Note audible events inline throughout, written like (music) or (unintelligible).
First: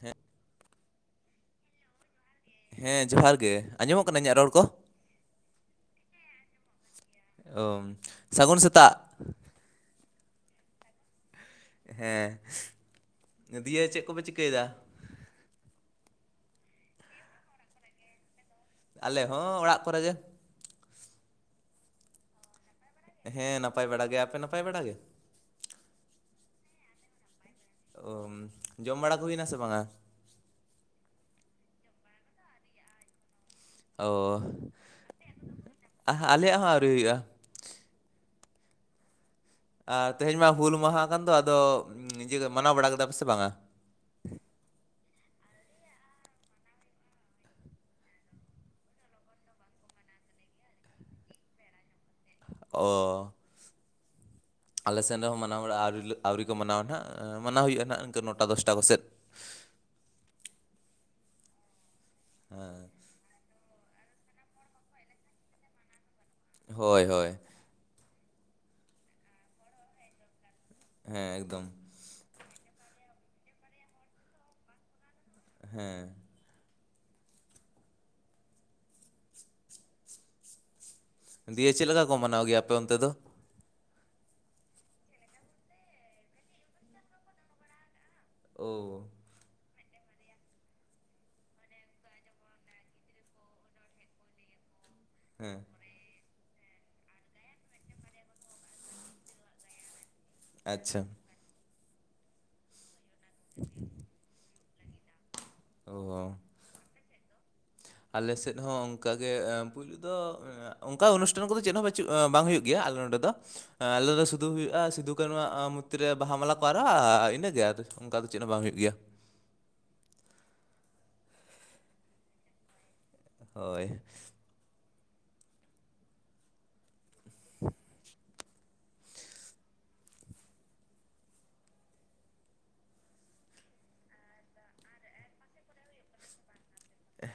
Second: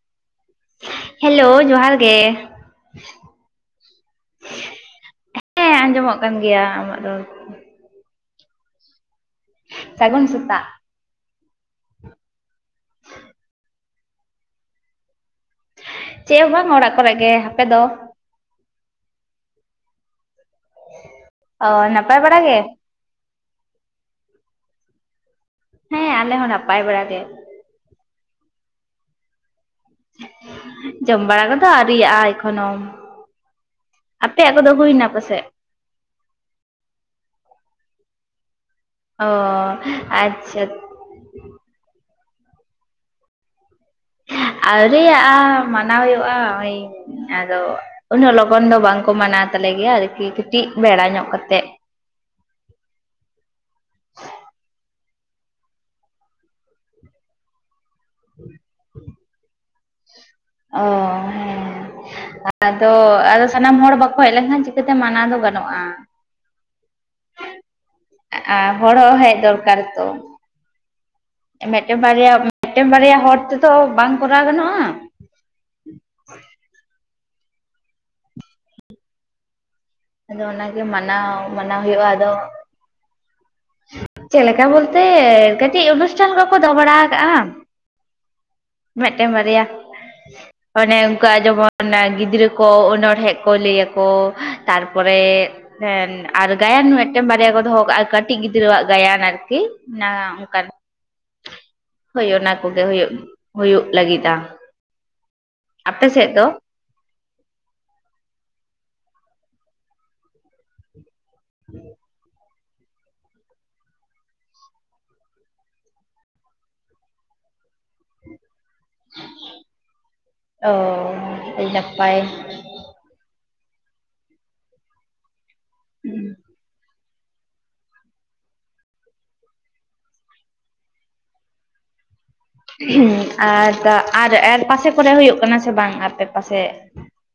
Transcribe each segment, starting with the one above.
ᱦᱮᱸᱜᱼᱼ hello ᱡᱚᱦᱟᱨ ᱜᱮ᱾ ᱦᱮᱸ ᱡᱚᱦᱟᱨ ᱜᱮ ᱟᱸᱡᱚᱢᱚᱜ ᱠᱟᱱᱟ ᱤᱧᱟᱜ ᱨᱚᱲ ᱠᱚ? ᱦᱮᱸ ᱟᱸᱡᱚᱢᱚᱜᱼᱼ ᱠᱟᱱ ᱜᱮᱭᱟ᱾ ᱟᱢᱟᱜ ᱨᱚᱲ ᱚᱢ ᱥᱟᱹᱜᱩᱱ ᱥᱮᱛᱟᱜ᱾ ᱥᱟᱹᱜᱩᱱ ᱥᱮᱛᱟᱜ᱾ ᱦᱮᱸ ᱫᱤᱭᱮ ᱪᱮᱜ ᱠᱚᱯᱮ ᱪᱤᱠᱟᱹᱭ ᱫᱟ? ᱪᱮᱫ ᱦᱚᱸ ᱵᱟᱝ ᱚᱲᱟᱜ ᱠᱚᱨᱮ ᱜᱮ ᱟᱯᱮ ᱫᱚ ᱟᱞᱮ ᱦᱚᱸ ᱚᱲᱟᱜ ᱠᱚᱨᱮ ᱜᱮ ᱚ ᱱᱟᱯᱟᱭ ᱵᱟᱲᱟ ᱜᱮ ᱦᱮᱸ ᱱᱟᱯᱟᱭ ᱵᱟᱲᱟ ᱜᱮ ᱟᱯᱮ ᱱᱟᱯᱟᱭ ᱵᱟᱲᱟ ᱜᱮ ᱦᱮᱸ ᱟᱞᱮ ᱦᱚᱸ ᱱᱟᱯᱟᱭ ᱵᱟᱲᱟ ᱜᱮ ᱚᱢ ᱡᱚᱢ ᱵᱟᱲᱟ ᱠᱚ ᱦᱩᱭᱱᱟ ᱥᱮ ᱵᱟᱝᱟ ᱡᱚᱢ ᱵᱟᱲᱟ ᱠᱚᱫᱚ ᱟᱹᱣᱨᱤᱟᱜᱼᱟ ᱮᱠᱷᱚᱱᱳᱢ ᱟᱯᱮᱭᱟᱜ ᱠᱚᱫᱚ ᱦᱩᱭᱱᱟ ᱯᱟᱥᱮᱡ ᱟᱦᱟ ᱟᱞᱮᱭᱟᱜ ᱦᱚᱸ ᱟᱹᱣᱨᱤ ᱦᱩᱭᱩᱜᱼᱟ ᱚᱻᱼᱼ ᱟᱨ ᱛᱮᱦᱮᱧ ᱢᱟ ᱦᱩᱞ ᱢᱟᱦᱟ ᱠᱟᱱ ᱫᱚ ᱟᱫᱚ ᱱᱤᱡᱮ ᱜᱮ ᱢᱟᱱᱟᱣ ᱵᱟᱲᱟ ᱠᱮᱫᱟ ᱯᱮ ᱥᱮ ᱵᱟᱝ-ᱟ ᱟᱹᱣᱨᱤ-ᱟ ᱢᱟᱱᱟᱣ ᱦᱩᱭᱩᱜᱼᱟ ᱳᱭ ᱟᱫᱚ ᱩᱱᱟᱹᱜ ᱞᱚᱜᱚᱱ ᱫᱚ ᱵᱟᱝᱠᱚ ᱢᱟᱱᱟᱣ ᱛᱟᱞᱮ ᱜᱮᱭᱟ ᱟᱨᱠᱤ ᱠᱟᱹᱴᱤᱡ ᱵᱮᱲᱟ ᱧᱚᱜ ᱠᱟᱛᱮᱜ ᱚ (unintelligible) ᱟᱞᱮ ᱥᱮᱱ ᱨᱮᱦᱚᱸ ᱢᱟᱱᱟᱣ ᱵᱟᱲᱟ ᱟᱹᱣᱨᱤ ᱞᱮ ᱟᱹᱣᱨᱤ ᱠᱚ ᱢᱟᱱᱟᱣᱟ ᱱᱟᱦᱟ, ᱢᱟᱱᱟᱣ ᱦᱩᱭᱩᱜᱼᱟ ᱱᱟᱦᱟᱜ ᱤᱱᱠᱟᱹ ᱱᱚᱴᱟ ᱫᱚᱥᱴᱟ ᱠᱚᱥᱮᱫ᱾ ᱚᱸᱻ ᱦᱮᱸ ᱟᱫᱚ, ᱟᱫᱚ ᱥᱟᱱᱟᱢ ᱦᱚᱲ ᱵᱟᱠᱚ ᱦᱮᱡ ᱞᱮᱱᱠᱷᱟᱱ ᱪᱤᱠᱟᱹᱛᱮ ᱢᱟᱱᱟᱣ ᱫᱚ ᱜᱟᱱᱚᱜᱼᱟ᱾ ᱦᱳᱭ ᱦᱳᱭ᱾ ᱟᱸᱻ ᱦᱚᱲ ᱦᱚᱸ ᱦᱮᱡ ᱫᱚᱨᱠᱟᱨ ᱛᱚ᱾ ᱦᱮᱸ ᱮᱠᱫᱚᱢ᱾ ᱢᱤᱜᱴᱮᱱ ᱵᱟᱨᱭᱟ ᱢᱤᱜᱴᱮᱱ ᱵᱟᱨᱭᱟ ᱦᱚᱲ ᱛᱮᱫᱚ ᱵᱟᱝ ᱠᱚᱨᱟᱣ ᱜᱟᱱᱚᱜᱼᱟ᱾ ᱦᱮᱸ᱾ ᱟᱫᱚ ᱚᱱᱟᱜᱮ ᱢᱟᱱᱟᱣ, ᱫᱤᱭᱮ ᱢᱟᱱᱟᱣ ᱪᱮᱫ ᱞᱮᱠᱟ ᱦᱩᱭᱩᱜᱼᱟ ᱠᱚ ᱟᱫᱚ ᱢᱟᱱᱟᱣ ᱜᱮᱭᱟ ᱟᱯᱮ ᱚᱱᱛᱮ ᱫᱚ? ᱪᱮᱜ ᱞᱮᱠᱟ ᱵᱚᱞᱛᱮ ᱠᱟᱹᱴᱤᱡ ᱚᱱᱩᱥᱴᱷᱟᱱ ᱠᱚᱠᱚ ᱫᱚᱦᱚ ᱵᱟᱲᱟ ᱟᱠᱟᱜᱼᱟ᱾ ᱳ᱾ ᱢᱤᱜᱴᱟᱝ ᱵᱟᱨᱭᱟ᱾ ᱚᱱᱮ ᱚᱱᱠᱟ ᱡᱮᱢᱚᱱ ᱜᱤᱫᱽᱨᱟᱹ ᱠᱚ ᱚᱱᱚᱚᱲᱦᱮᱸᱜ ᱠᱚ ᱞᱟᱹᱭ ᱟᱠᱚ᱾ ᱛᱟᱨᱯᱚᱨᱮ ᱦᱮᱸ ᱟᱨ ᱜᱟᱭᱟᱱ ᱢᱤᱜᱴᱮᱱ ᱵᱟᱨᱭᱟ ᱠᱚ ᱫᱚᱦᱚ ᱠᱟᱜᱼᱟ ᱠᱟᱹᱴᱤᱡ ᱜᱤᱫᱽᱨᱟᱹᱣᱟᱜ ᱜᱟᱭᱟᱱ ᱟᱨᱠᱤ᱾ ᱚᱱᱟ ᱚᱱᱠᱟᱱ ᱟᱪᱪᱷᱟ᱾ ᱦᱳᱭ ᱚᱱᱟ ᱠᱚᱜᱮ ᱦᱩᱭᱩᱜ, ᱦᱩᱭᱩᱜ ᱞᱟᱹᱜᱤᱫᱼᱟ᱾ ᱟᱯᱮ ᱚᱻ ᱥᱮᱫ ᱫᱚ ᱟᱞᱮ ᱥᱮᱫ ᱦᱚᱸ ᱚᱱᱠᱟᱜᱮ ᱯᱩᱭᱞᱩ ᱫᱚ, ᱚᱱᱠᱟ ᱚᱱᱩᱥᱴᱷᱟᱱ ᱠᱚᱫᱚ ᱪᱮᱫ ᱦᱚᱸ ᱵᱟᱹᱪᱩᱜ ᱵᱟᱝ ᱦᱩᱭᱩᱜ ᱜᱮᱭᱟ ᱟᱞᱮ ᱱᱚᱰᱮ ᱫᱚ᱾ ᱟᱞᱮ ᱫᱚ ᱥᱩᱫᱷᱩ ᱦᱩᱭᱩᱜᱼᱟ, ᱥᱤᱫᱩ ᱠᱟᱱᱩ ᱣᱟᱜ ᱢᱩᱨᱛᱤ ᱨᱮ ᱵᱟᱦᱟ ᱢᱟᱞᱟ ᱠᱚ ᱟᱨᱟᱣ ᱤᱱᱟᱹᱜᱮ ᱟᱫᱚ ᱪᱮᱫ ᱚᱱᱠᱟ ᱫᱚ ᱪᱮᱫ ᱦᱚᱸ ᱵᱟᱝ ᱦᱩᱭᱩᱜ ᱜᱮᱭᱟ᱾ ᱚᱻ ᱟᱹᱰᱤ ᱱᱟᱯᱟᱭ᱾ ᱦᱳᱭ᱾ (inaudible) (inaudible) ᱟᱨ, ᱛᱟᱨ ᱟᱨ ᱯᱟᱥᱮ ᱠᱚᱨᱮ ᱦᱩᱭᱩᱜ ᱠᱟᱱᱟ ᱥᱮ ᱵᱟᱝ ᱟᱯᱮ ᱯᱟᱥᱮ?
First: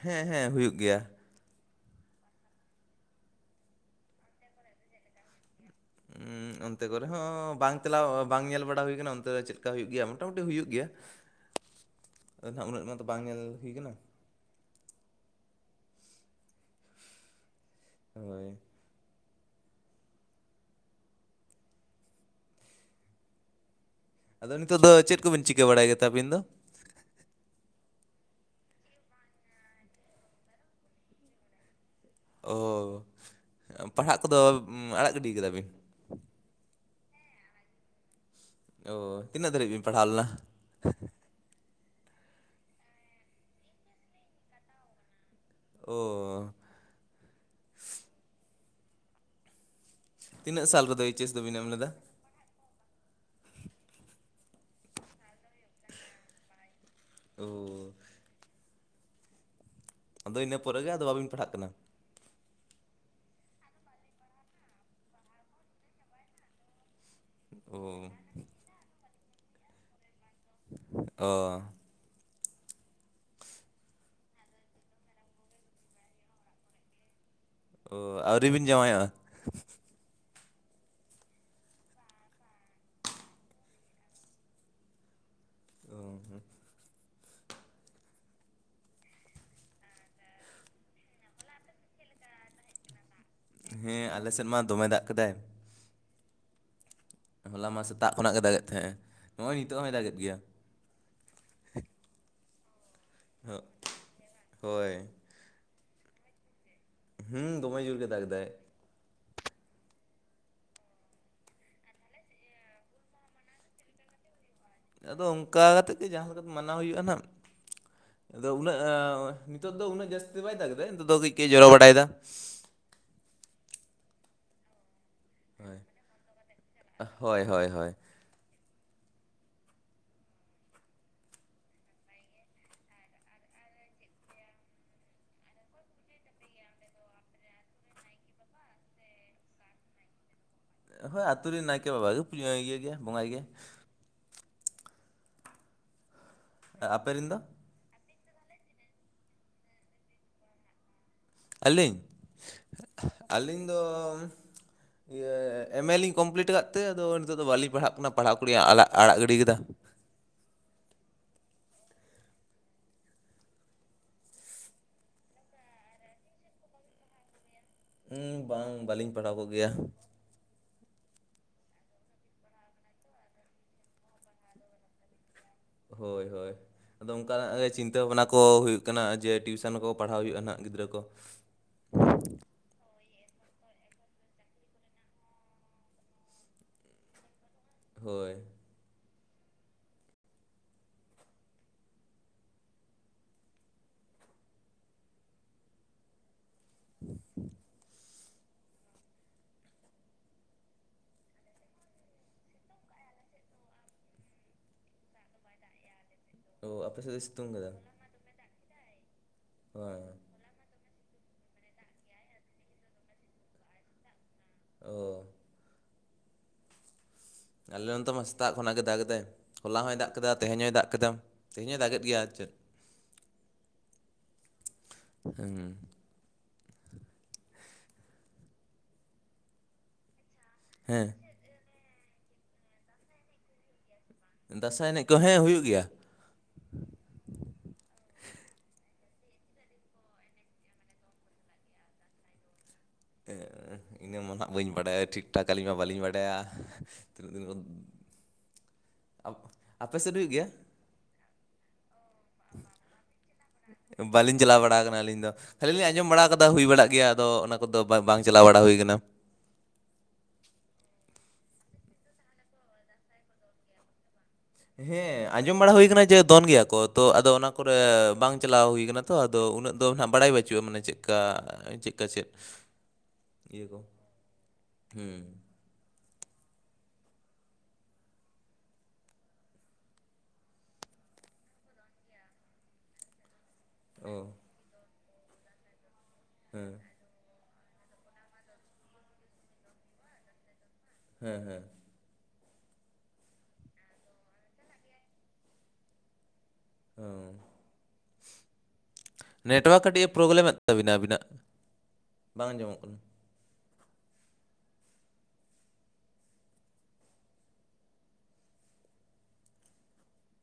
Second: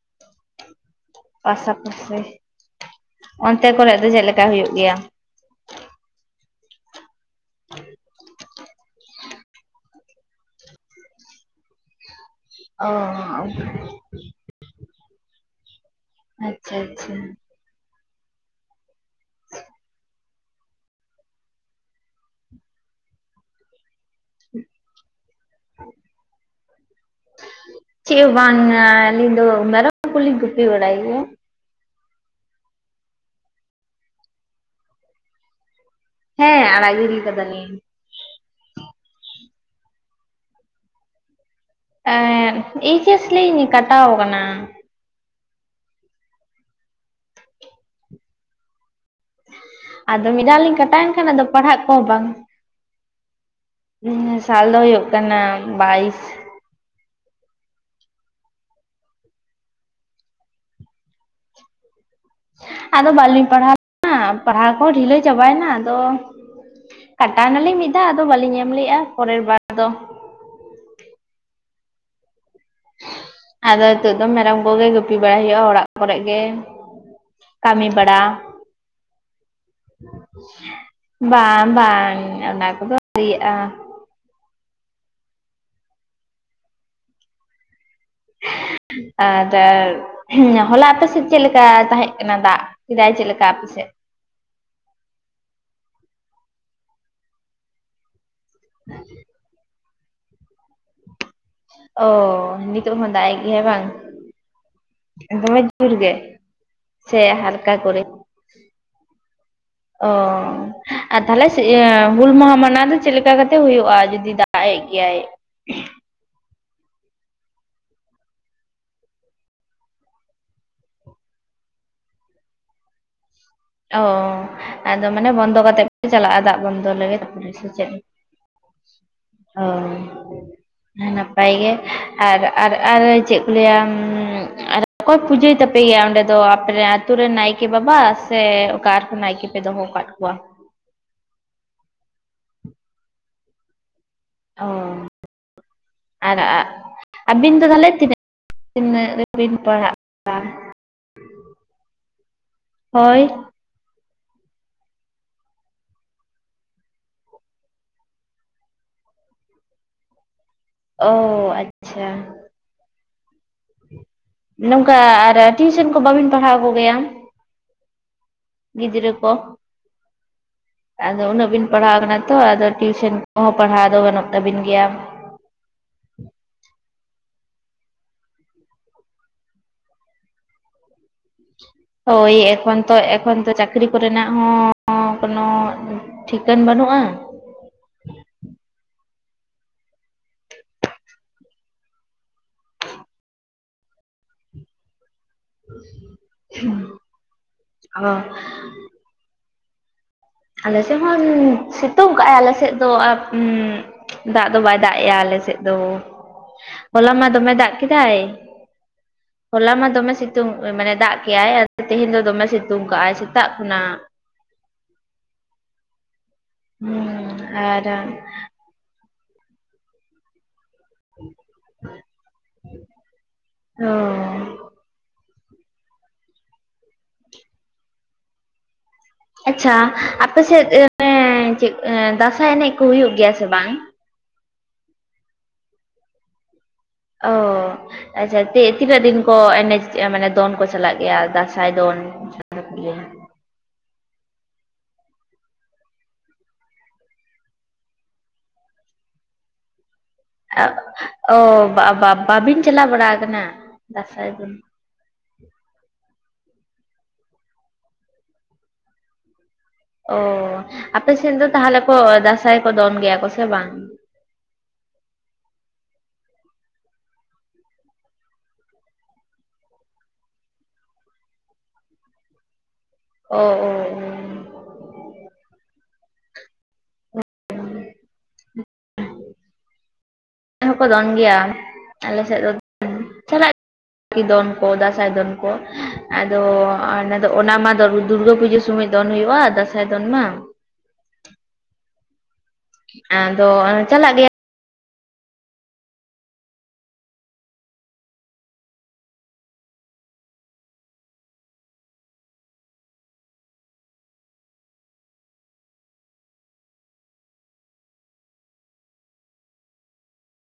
ᱦᱮᱸ ᱦᱮᱸ ᱦᱩᱭᱩᱜ ᱜᱮᱭᱟ᱾ ᱯᱟᱥᱟ ᱯᱟᱥᱮ ᱚᱱᱛᱮ ᱠᱚᱨᱮ ᱫᱚ ᱪᱮᱜ ᱞᱮᱠᱟ ᱦᱩᱭᱩᱜ ᱜᱮᱭᱟ? ᱩᱸ ᱚᱱᱛᱮ ᱠᱚᱨᱮ ᱦᱚᱸ ᱵᱟᱝ ᱪᱟᱞᱟᱣ ᱵᱟᱝ ᱧᱮᱞ ᱵᱟᱲᱟ ᱦᱩᱭ ᱠᱟᱱᱟ, ᱚᱱᱛᱮ ᱫᱚ ᱪᱮᱫ ᱞᱮᱠᱟ ᱦᱩᱭᱩᱜ ᱜᱮᱭᱟ ᱢᱳᱴᱟᱢᱩᱴᱤ ᱦᱩᱭᱩᱜ ᱜᱮᱭᱟ ᱟᱫᱚ ᱱᱟᱦᱟᱜ ᱩᱱᱟᱹᱜ ᱚ ᱱᱚᱣᱟ ᱫᱚ ᱵᱟᱝ ᱧᱮᱞ ᱦᱩᱭ ᱟᱪᱪᱷᱟ ᱠᱟᱱᱟ᱾ ᱟᱪᱪᱷᱟ ᱟᱪᱪᱷᱟ᱾ ᱦᱳᱭ᱾ ᱟᱫᱚ ᱱᱤᱛᱚᱜ ᱫᱚ ᱪᱮᱜ ᱠᱚᱵᱤᱱ ᱪᱤᱠᱟᱹ ᱵᱟᱲᱟᱭ ᱜᱮᱛᱮ ᱟᱵᱤᱱ ᱫᱚ? ᱪᱮᱜ ᱦᱚ ᱵᱟᱝ ᱟᱹᱞᱤᱧ ᱫᱚ ᱢᱮᱨᱚᱢ ᱠᱚᱞᱤᱧ ᱜᱩᱯᱤ ᱵᱟᱲᱟᱭ ᱜᱮᱭᱟ᱾ ᱚᱻ ᱯᱟᱲᱦᱟᱜ ᱠᱚᱫᱚ ᱟᱲᱟᱜ ᱜᱤᱰᱤ ᱠᱟᱫᱟ ᱵᱤᱱ? ᱦᱮᱸ ᱟᱲᱟᱜ ᱜᱤᱰᱤᱭ ᱠᱟᱫᱟᱞᱤᱧ᱾ ᱛᱚ ᱛᱤᱱᱟᱹᱜ ᱫᱷᱟᱨᱤᱡ ᱵᱤᱱ ᱯᱟᱲᱦᱟᱣ ᱞᱮᱱᱟ? ᱮᱸᱜ ᱮᱭᱤᱪ ᱮᱥ ᱞᱤᱧ ᱠᱟᱴᱟᱣ ᱠᱟᱱᱟ᱾ ᱳ᱾ ᱟᱫᱚ ᱢᱤ ᱫᱷᱟᱣ ᱛᱤᱱᱟᱹᱜ ᱞᱤᱧ ᱥᱟᱞ ᱨᱮᱫᱚ ᱠᱟᱴᱟᱣᱮᱱ ᱮᱭᱤᱪ ᱠᱷᱟᱱ ᱮᱥ ᱟᱫᱚ ᱫᱚᱵᱤᱱ ᱮᱢ ᱯᱟᱲᱦᱟᱜ ᱞᱮᱫᱟ ᱠᱚᱦᱚᱸ ᱵᱟᱝ ᱥᱟᱞ ᱫᱚ ᱦᱩᱭᱩᱜ ᱠᱟᱱᱟ ᱵᱟᱭᱤᱥ᱾ ᱳ ᱾ ᱟᱫᱚ ᱤᱱᱟᱹ ᱯᱚᱨᱮ ᱜᱮ ᱟᱫᱚ ᱵᱟᱹᱵᱤᱱ ᱯᱟᱲᱦᱟᱜ ᱠᱟᱱᱟ᱾ ᱟᱫᱚ ᱵᱟᱹᱞᱤᱧ ᱯᱟᱲᱦᱟᱣ ᱞᱮᱱᱟ, ᱯᱟᱲᱦᱟᱣ ᱠᱚᱦᱚᱸ ᱰᱷᱤᱞᱟᱹ ᱪᱟᱵᱟᱭᱮᱱᱟ᱾ ᱟᱫᱚ, ᱠᱟᱴᱟᱣ ᱚ ᱱᱟᱞᱤᱧ ᱢᱤᱜ ᱫᱷᱟᱣ ᱟᱫᱚ ᱵᱟᱹᱞᱤᱧ ᱮᱢ ᱞᱮᱜᱼᱟ ᱯᱚᱨᱮᱨ ᱵᱟᱨ ᱫᱚ᱾ ᱚ᱾ ᱟᱫᱚ ᱦᱤᱛᱳᱜ ᱫᱚ ᱢᱮᱨᱚᱢ ᱠᱚᱜᱮ ᱜᱩᱯᱤ ᱵᱟᱲᱟᱭ ᱦᱩᱭᱩᱜᱼᱟ ᱚᱲᱟᱜ ᱠᱚᱨᱮᱜ ᱜᱮ᱾ ᱠᱟᱹᱢᱤ ᱚ ᱵᱟᱲᱟ᱾ ᱟᱹᱣᱨᱤ ᱵᱤᱱ ᱡᱟᱶᱟᱭᱚᱜᱼᱟ ᱵᱟᱝ ᱵᱟᱝ ᱚᱱᱟ ᱠᱚᱫᱚ ᱟᱣᱨᱤᱭᱟᱜᱼᱟ᱾ ᱚᱦᱚ ᱟᱨ ᱦᱩᱸ ᱦᱚᱞᱟ ᱟᱯᱮ ᱥᱮᱫ ᱪᱮᱫ ᱞᱮᱠᱟ ᱛᱟᱦᱮᱸ ᱠᱟᱱᱟ ᱫᱟᱜ ᱠᱮᱫᱟᱭ ᱪᱮᱫ ᱞᱮᱠᱟ? ᱟᱯᱮ ᱥᱮᱫ ᱦᱮᱸ ᱟᱞᱮ ᱥᱮᱫ ᱢᱟ ᱫᱚᱢᱮ ᱫᱟᱜ ᱠᱮᱫᱟᱭ᱾ ᱦᱚᱞᱟ ᱢᱟ ᱥᱮᱛᱟᱜ ᱠᱷᱚᱱᱟᱜ ᱜᱮ ᱫᱟᱜᱮ ᱛᱟᱦᱮᱸᱜ, ᱱᱚᱜᱼᱚᱭ ᱱᱤᱛᱚᱜ ᱦᱚᱸᱭ ᱫᱟᱜᱮᱫ ᱜᱮᱭᱟ᱾ ᱚ ᱱᱤᱛᱚᱜ ᱦᱚᱸ ᱫᱟᱜ ᱮᱫ ᱜᱮᱭᱟ ᱦᱚ- ᱵᱟᱝ ᱦᱳᱭ ᱫᱚᱢᱮ ᱡᱳᱨ ᱜᱮ? ᱥᱮ ᱦᱩᱸ ᱦᱟᱞᱠᱟ ᱫᱚᱢᱮ ᱡᱳᱨ ᱠᱚᱨᱮ ᱜᱮ ᱫᱟᱜ ᱫᱟᱭ᱾ ᱚᱸ ᱟᱨ ᱛᱟᱞᱦᱮ ᱦᱩᱞ ᱢᱟᱦᱟ ᱢᱟᱱᱟᱣ ᱫᱚ ᱪᱮᱫ ᱞᱮᱠᱟ ᱠᱟᱛᱮ ᱦᱩᱭᱩᱜᱼᱟ, ᱡᱩᱫᱤ ᱫᱟᱜ ᱮᱜ ᱜᱮᱭᱟᱭ ᱟᱫᱚ ᱚᱱᱠᱟ ᱠᱟᱛᱮᱫ ᱜᱮ ᱡᱟᱦᱟᱸ ᱞᱮᱠᱟ ᱛᱮ ᱢᱟᱱᱟᱣ ᱦᱩᱭᱩᱜᱼᱟ ᱱᱦᱟᱸᱜ᱾ ᱟᱫᱚ ᱩᱱᱟᱹᱜ ᱱᱤᱛᱚᱜ ᱫᱚ ᱩᱱᱟᱹᱜ ᱡᱟᱹᱥᱛᱤ ᱫᱚ ᱵᱟᱭ ᱫᱟᱜ ᱮᱫᱟ ᱱᱤᱛᱚᱜ ᱫᱚ ᱠᱟᱹᱡ ᱠᱟᱹᱡ ᱮ ᱡᱚᱨᱚ ᱵᱟᱲᱟᱭᱫᱟ᱾ ᱚ ᱟᱫᱚ ᱢᱟᱱᱮ ᱵᱚᱱᱫᱚ ᱠᱟᱛᱮᱜ ᱯᱮ ᱪᱟᱞᱟᱜᱼᱟ, ᱫᱟᱜ ᱵᱚᱱᱫᱚ ᱞᱮᱜᱮ ᱦᱳᱭ ᱛᱟᱨᱯᱚᱨᱮ ᱦᱳᱭ ᱥᱮ ᱪᱮᱫ? ᱦᱳᱭ ᱦᱳᱭ᱾ ᱱᱟᱯᱟᱭ ᱜᱮ ᱟᱨᱻᱟᱨᱻᱟᱨ ᱪᱮᱫ ᱠᱚ ᱞᱟᱹᱭᱟ ᱟᱨ ᱚᱠᱚᱭ ᱯᱩᱡᱟᱹᱭ ᱛᱟᱯᱮ ᱜᱮᱭᱟ ᱚᱸᱰᱮ ᱫᱚ? ᱟᱯᱮ ᱨᱮᱱ ᱟᱹᱛᱩ ᱨᱮᱱ ᱱᱟᱭᱠᱮ ᱵᱟᱵᱟ? ᱥᱮ ᱚᱠᱟ ᱚᱨᱦᱚᱸ ᱱᱟᱭᱠᱮ ᱯᱮ ᱫᱚᱦᱚ ᱠᱟᱫ ᱠᱚᱣᱟ? ᱦᱳᱭ ᱟᱹᱛᱩ ᱨᱮᱱ ᱱᱟᱭᱠᱮ ᱵᱟᱵᱟ ᱜᱮ, ᱯᱩᱡᱟᱹ ᱤᱭᱟᱹᱭ ᱜᱮᱭᱟ ᱵᱚᱸᱜᱟᱭ ᱜᱮᱭᱟ᱾ ᱚᱸ ᱟᱨ ᱟᱯᱮ ᱨᱮᱱ ᱟᱹᱵᱤᱱ ᱫᱚ ᱛᱟᱦᱚᱞᱮ ᱛᱤᱱᱟᱹᱜ? ᱛᱤᱱᱟᱹᱜ ᱨᱮᱵᱤᱱ ᱯᱟᱲᱦᱟᱜ ᱠᱟᱱ ᱟᱹᱞᱤᱧ ᱦᱳᱭ ᱟᱹᱞᱤᱧ ᱫᱚ ᱤᱭᱟᱹ ᱮᱢ ᱮ ᱞᱤᱧ ᱠᱚᱢᱯᱞᱤᱴ ᱠᱟᱫ ᱛᱮ, ᱟᱫᱚ ᱱᱤᱛᱚᱜ ᱫᱚ ᱵᱟᱹᱞᱤᱧ ᱯᱟᱲᱦᱟᱜ ᱠᱟᱱᱟ ᱯᱟᱲᱦᱟᱜ ᱠᱚᱞᱤ ᱟᱲᱟᱜ ᱟᱲᱟᱜ ᱜᱤᱰᱤ ᱠᱟᱫᱟ ᱾ ᱚ ᱟᱪᱪᱷᱟ᱾ ᱱᱚᱝᱠᱟ ᱟᱨ ᱴᱤᱭᱩᱥᱮᱱ ᱠᱚ ᱵᱟᱹᱵᱤᱱ ᱯᱟᱲᱦᱟᱣ ᱠᱚᱜᱮᱭᱟ? ᱩᱸ ᱵᱟᱝ ᱜᱤᱫᱽᱨᱟᱹ ᱵᱟᱹᱞᱤᱧ ᱯᱟᱲᱦᱟᱣ ᱠᱚ? ᱠᱚᱜᱮᱭᱟ᱾ ᱟᱫᱚ ᱩᱱᱟᱹᱜ ᱵᱤᱱ ᱯᱟᱲᱦᱟᱣ ᱠᱟᱱᱟ ᱛᱚ ᱟᱫᱚ ᱴᱤᱭᱩᱥᱚᱱ ᱠᱚᱦᱚᱸ, ᱯᱟᱲᱦᱟᱣ ᱫᱚ ᱜᱟᱹᱱᱚᱜ ᱛᱟᱵᱤᱱ ᱜᱮᱭᱟ᱾ ᱦᱳᱭᱻᱦᱳᱭ᱾ ᱟᱫᱚ ᱚᱱᱠᱟᱱᱟᱜ ᱜᱮ ᱪᱤᱱᱛᱟᱹ ᱵᱷᱟᱵᱽᱱᱟ ᱠᱚ ᱦᱩᱭᱩᱜ ᱠᱟᱱᱟ ᱡᱮ, ᱴᱤᱭᱩᱥᱚᱱ ᱠᱚ ᱯᱟᱲᱦᱟᱣ ᱦᱩᱭᱩᱜᱼᱟ, ᱱᱷᱟᱜ ᱜᱤᱫᱽᱨᱟᱹ ᱠᱚ ᱾ ᱦᱳᱭ ᱮᱠᱷᱚᱱ ᱛᱚ ᱮᱠᱷᱚᱱ ᱛᱚ ᱪᱟᱹᱠᱨᱤ ᱠᱚᱨᱮᱱᱟᱜ ᱦᱚᱸ ᱠᱳᱱᱳ ᱴᱷᱤᱠᱟᱹᱱ ᱵᱟᱹᱱᱩᱜᱼᱟ᱾ ᱦᱳᱭ᱾ ᱦᱩᱸ (inaudible) ᱚᱸᱻ ᱟᱞᱮ ᱥᱮᱫ ᱦᱚᱸ ᱥᱤᱛᱩᱝ ᱠᱟᱜᱼᱟᱭ ᱟᱞᱮ ᱥᱮᱫ ᱫᱚ ᱟᱸ ᱫᱟᱜ ᱫᱚ ᱵᱟᱭ ᱫᱟᱜᱮᱼᱟ ᱟᱞᱮ ᱥᱮᱫ ᱫᱚ, ᱚ ᱟᱯᱮ ᱦᱚᱞᱟ ᱥᱮᱫ ᱫᱚᱭ ᱢᱟ ᱥᱤᱛᱩᱝ ᱫᱚᱢᱮ ᱠᱟᱫᱟ ᱫᱟᱜ ᱠᱮᱫᱟᱭ᱾ ᱦᱚᱞᱟ ᱢᱟ ᱦᱳᱭ ᱫᱚᱢᱮ ᱥᱤᱛᱩᱝ ᱢᱟᱱᱮ ᱫᱟᱜ ᱠᱮᱜᱟᱭ ᱛᱮᱦᱮᱸᱧ ᱫᱚᱢᱮ ᱥᱤᱛᱩᱝ ᱠᱟᱜᱼᱟᱭ ᱥᱮᱛᱟᱜ ᱠᱷᱚᱱᱟᱜ᱾ ᱳ (unintelligible) ᱟᱞᱮ ᱱᱚᱛᱮ ᱢᱟ ᱥᱮᱛᱟᱜ ᱠᱷᱚᱱᱟᱜ ᱜᱮ ᱫᱟᱜᱽ ᱮᱫᱟᱭ, ᱦᱚᱞᱟ ᱦᱚᱭ ᱫᱟᱜ ᱠᱮᱫᱟ ᱛᱮᱦᱮᱸᱧ ᱦᱚᱭ ᱫᱟᱜ ᱠᱮᱫᱟᱢ ᱛᱮᱦᱮᱸᱧ ᱦᱚᱸ ᱫᱟᱜᱮ ᱜᱮᱭᱟ, ᱟᱨ ᱪᱮᱫ ᱚᱸᱻ᱾ ᱦᱮᱜ ᱮᱸ ᱟᱪᱪᱷᱟ ᱟᱯᱮᱥᱮᱫ ᱦᱮᱸ ᱪᱮᱫ ᱫᱟᱸᱥᱟᱭ ᱮᱱᱮᱡ ᱠᱚ ᱦᱩᱭᱩᱜ ᱜᱮᱭᱟ ᱥᱮ ᱵᱟᱝ? ᱫᱟᱸᱥᱟᱭ ᱮᱱᱮᱡ ᱠᱚ ᱦᱮᱸ ᱦᱩᱭᱩᱜ ᱜᱮᱭᱟ᱾ ᱚᱻ᱾ ᱟᱪᱪᱷᱟ ᱛᱤ ᱛᱤᱱᱟᱹᱜ ᱫᱤᱱ ᱠᱚ ᱮᱱᱮᱡ ᱢᱟᱱᱮ ᱫᱚᱱ ᱠᱚ ᱪᱟᱞᱟᱜ ᱜᱮᱭᱟ, ᱫᱟᱸᱥᱟᱭ ᱫᱚᱱ? ᱢᱮᱱᱟᱢ ᱜᱮᱭᱟ (unintelligible) ᱤᱱᱟᱹ ᱢᱟ ᱦᱟᱸᱜ ᱵᱟᱹᱧ ᱵᱟᱰᱟᱭᱟ ᱴᱷᱤᱠ ᱴᱷᱟᱠ, ᱟᱹᱞᱤᱧ ᱢᱟ ᱵᱟᱹᱞᱤᱧ ᱵᱟᱰᱟᱭᱟ ᱛᱤᱱᱟᱹᱜ ᱫᱤᱱ ᱟᱯᱮ ᱥᱮᱫ ᱦᱩᱭᱩᱜ ᱜᱮᱭᱟ? ᱚ ᱵᱟ ᱱᱟ ᱵᱤᱱ ᱪᱟᱞᱟᱣ ᱵᱟᱲᱟ ᱠᱟᱱᱟ ᱫᱟᱸᱥᱟᱭ ᱫᱚᱱ? (unintelligible) ᱟᱠᱟᱱᱟ ᱟᱞᱤᱧ ᱫᱚ ᱟᱹᱞᱤ ᱞᱤᱧ ᱟᱸᱡᱚᱢ ᱵᱟᱲᱟ ᱟᱠᱟᱫᱟ ᱦᱩᱭ ᱵᱟᱲᱟᱜ ᱜᱮᱭᱟ ᱟᱫᱚ ᱚᱱᱟ ᱠᱚᱫᱚ ᱵᱟᱝ ᱵᱟᱝ ᱪᱟᱞᱟᱣ ᱵᱟᱲᱟ ᱦᱩᱭ ᱟᱠᱟᱱᱟ᱾ ᱚ (unintelligible) ᱟᱯᱮ ᱥᱮᱫ ᱫᱚ ᱛᱟᱦᱚᱞᱮ ᱠᱚ ᱫᱟᱸᱥᱟᱭ ᱠᱚ ᱫᱚᱱ ᱜᱮᱭᱟ ᱠᱚ ᱥᱮ ᱵᱟᱝ? ᱦᱮᱸ ᱟᱸᱡᱚᱢ ᱵᱟᱲᱟ ᱦᱩᱭ ᱟᱠᱟᱱᱟ ᱡᱮ ᱫᱚᱱ ᱜᱮᱭᱟ ᱠᱚ ᱛᱚ ᱟᱫᱚ ᱚᱱᱟ ᱠᱚᱨᱮ ᱵᱟᱝ ᱪᱟᱞᱟᱣ ᱦᱩᱭ ᱟᱠᱟᱱᱟ᱾ ᱛᱚ ᱟᱫᱚ ᱩᱱᱟᱹᱜ ᱫᱚ ᱦᱟᱸᱜ ᱵᱟᱲᱟᱭ ᱵᱟᱹᱪᱩᱜᱼᱟ ᱢᱟᱱᱮ ᱪᱮᱫᱠᱟ ᱪᱮᱫᱠᱟ ᱪᱮᱫ ᱚ ᱤᱭᱟᱹ ᱚ ᱠᱚ ᱦᱩᱸ (unintelligible) ᱟᱞᱮ ᱦᱚᱸᱠᱚ ᱫᱚᱱ ᱜᱮᱭᱟ ᱟᱞᱮ ᱥᱮᱫ ᱫᱚ ᱪᱟᱞᱟᱜ ᱚ (unintelligible) ᱫᱚᱱ ᱠᱚ ᱫᱟᱸᱥᱟᱭ ᱫᱚᱱ ᱠᱚ ᱟᱫᱚ ᱦᱮᱸ ᱟᱨ ᱚᱱᱟᱫᱚ ᱚᱱᱟ ᱢᱟ ᱫᱩᱨᱜᱟᱹ ᱯᱩᱡᱟᱹ ᱥᱚᱢᱚᱭ ᱫᱚᱱ ᱦᱩᱭᱩᱜᱼᱟ ᱫᱟᱸᱥᱟᱭ ᱫᱚᱱ ᱢᱟ᱾ ᱦᱮᱸ ᱦᱮᱸ ᱟᱫᱚ ᱪᱟᱞᱟᱜ ᱜᱮᱭᱟ ᱦᱮᱸ (unintelligible) ᱱᱮᱴᱳᱣᱟᱨᱠ ᱠᱟᱹᱴᱤᱡ ᱮ ᱯᱨᱚᱵᱞᱮᱢᱮᱫ ᱛᱟᱹᱵᱤᱱᱟ ᱟᱹᱵᱤᱱᱟᱜ (unintelligible) ᱵᱟᱝ ᱟᱸᱡᱚᱢᱚᱜ ᱠᱟᱱᱟ᱾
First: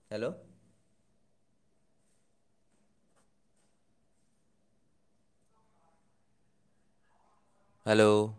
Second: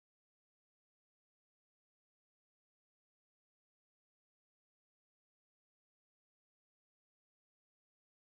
Hello hello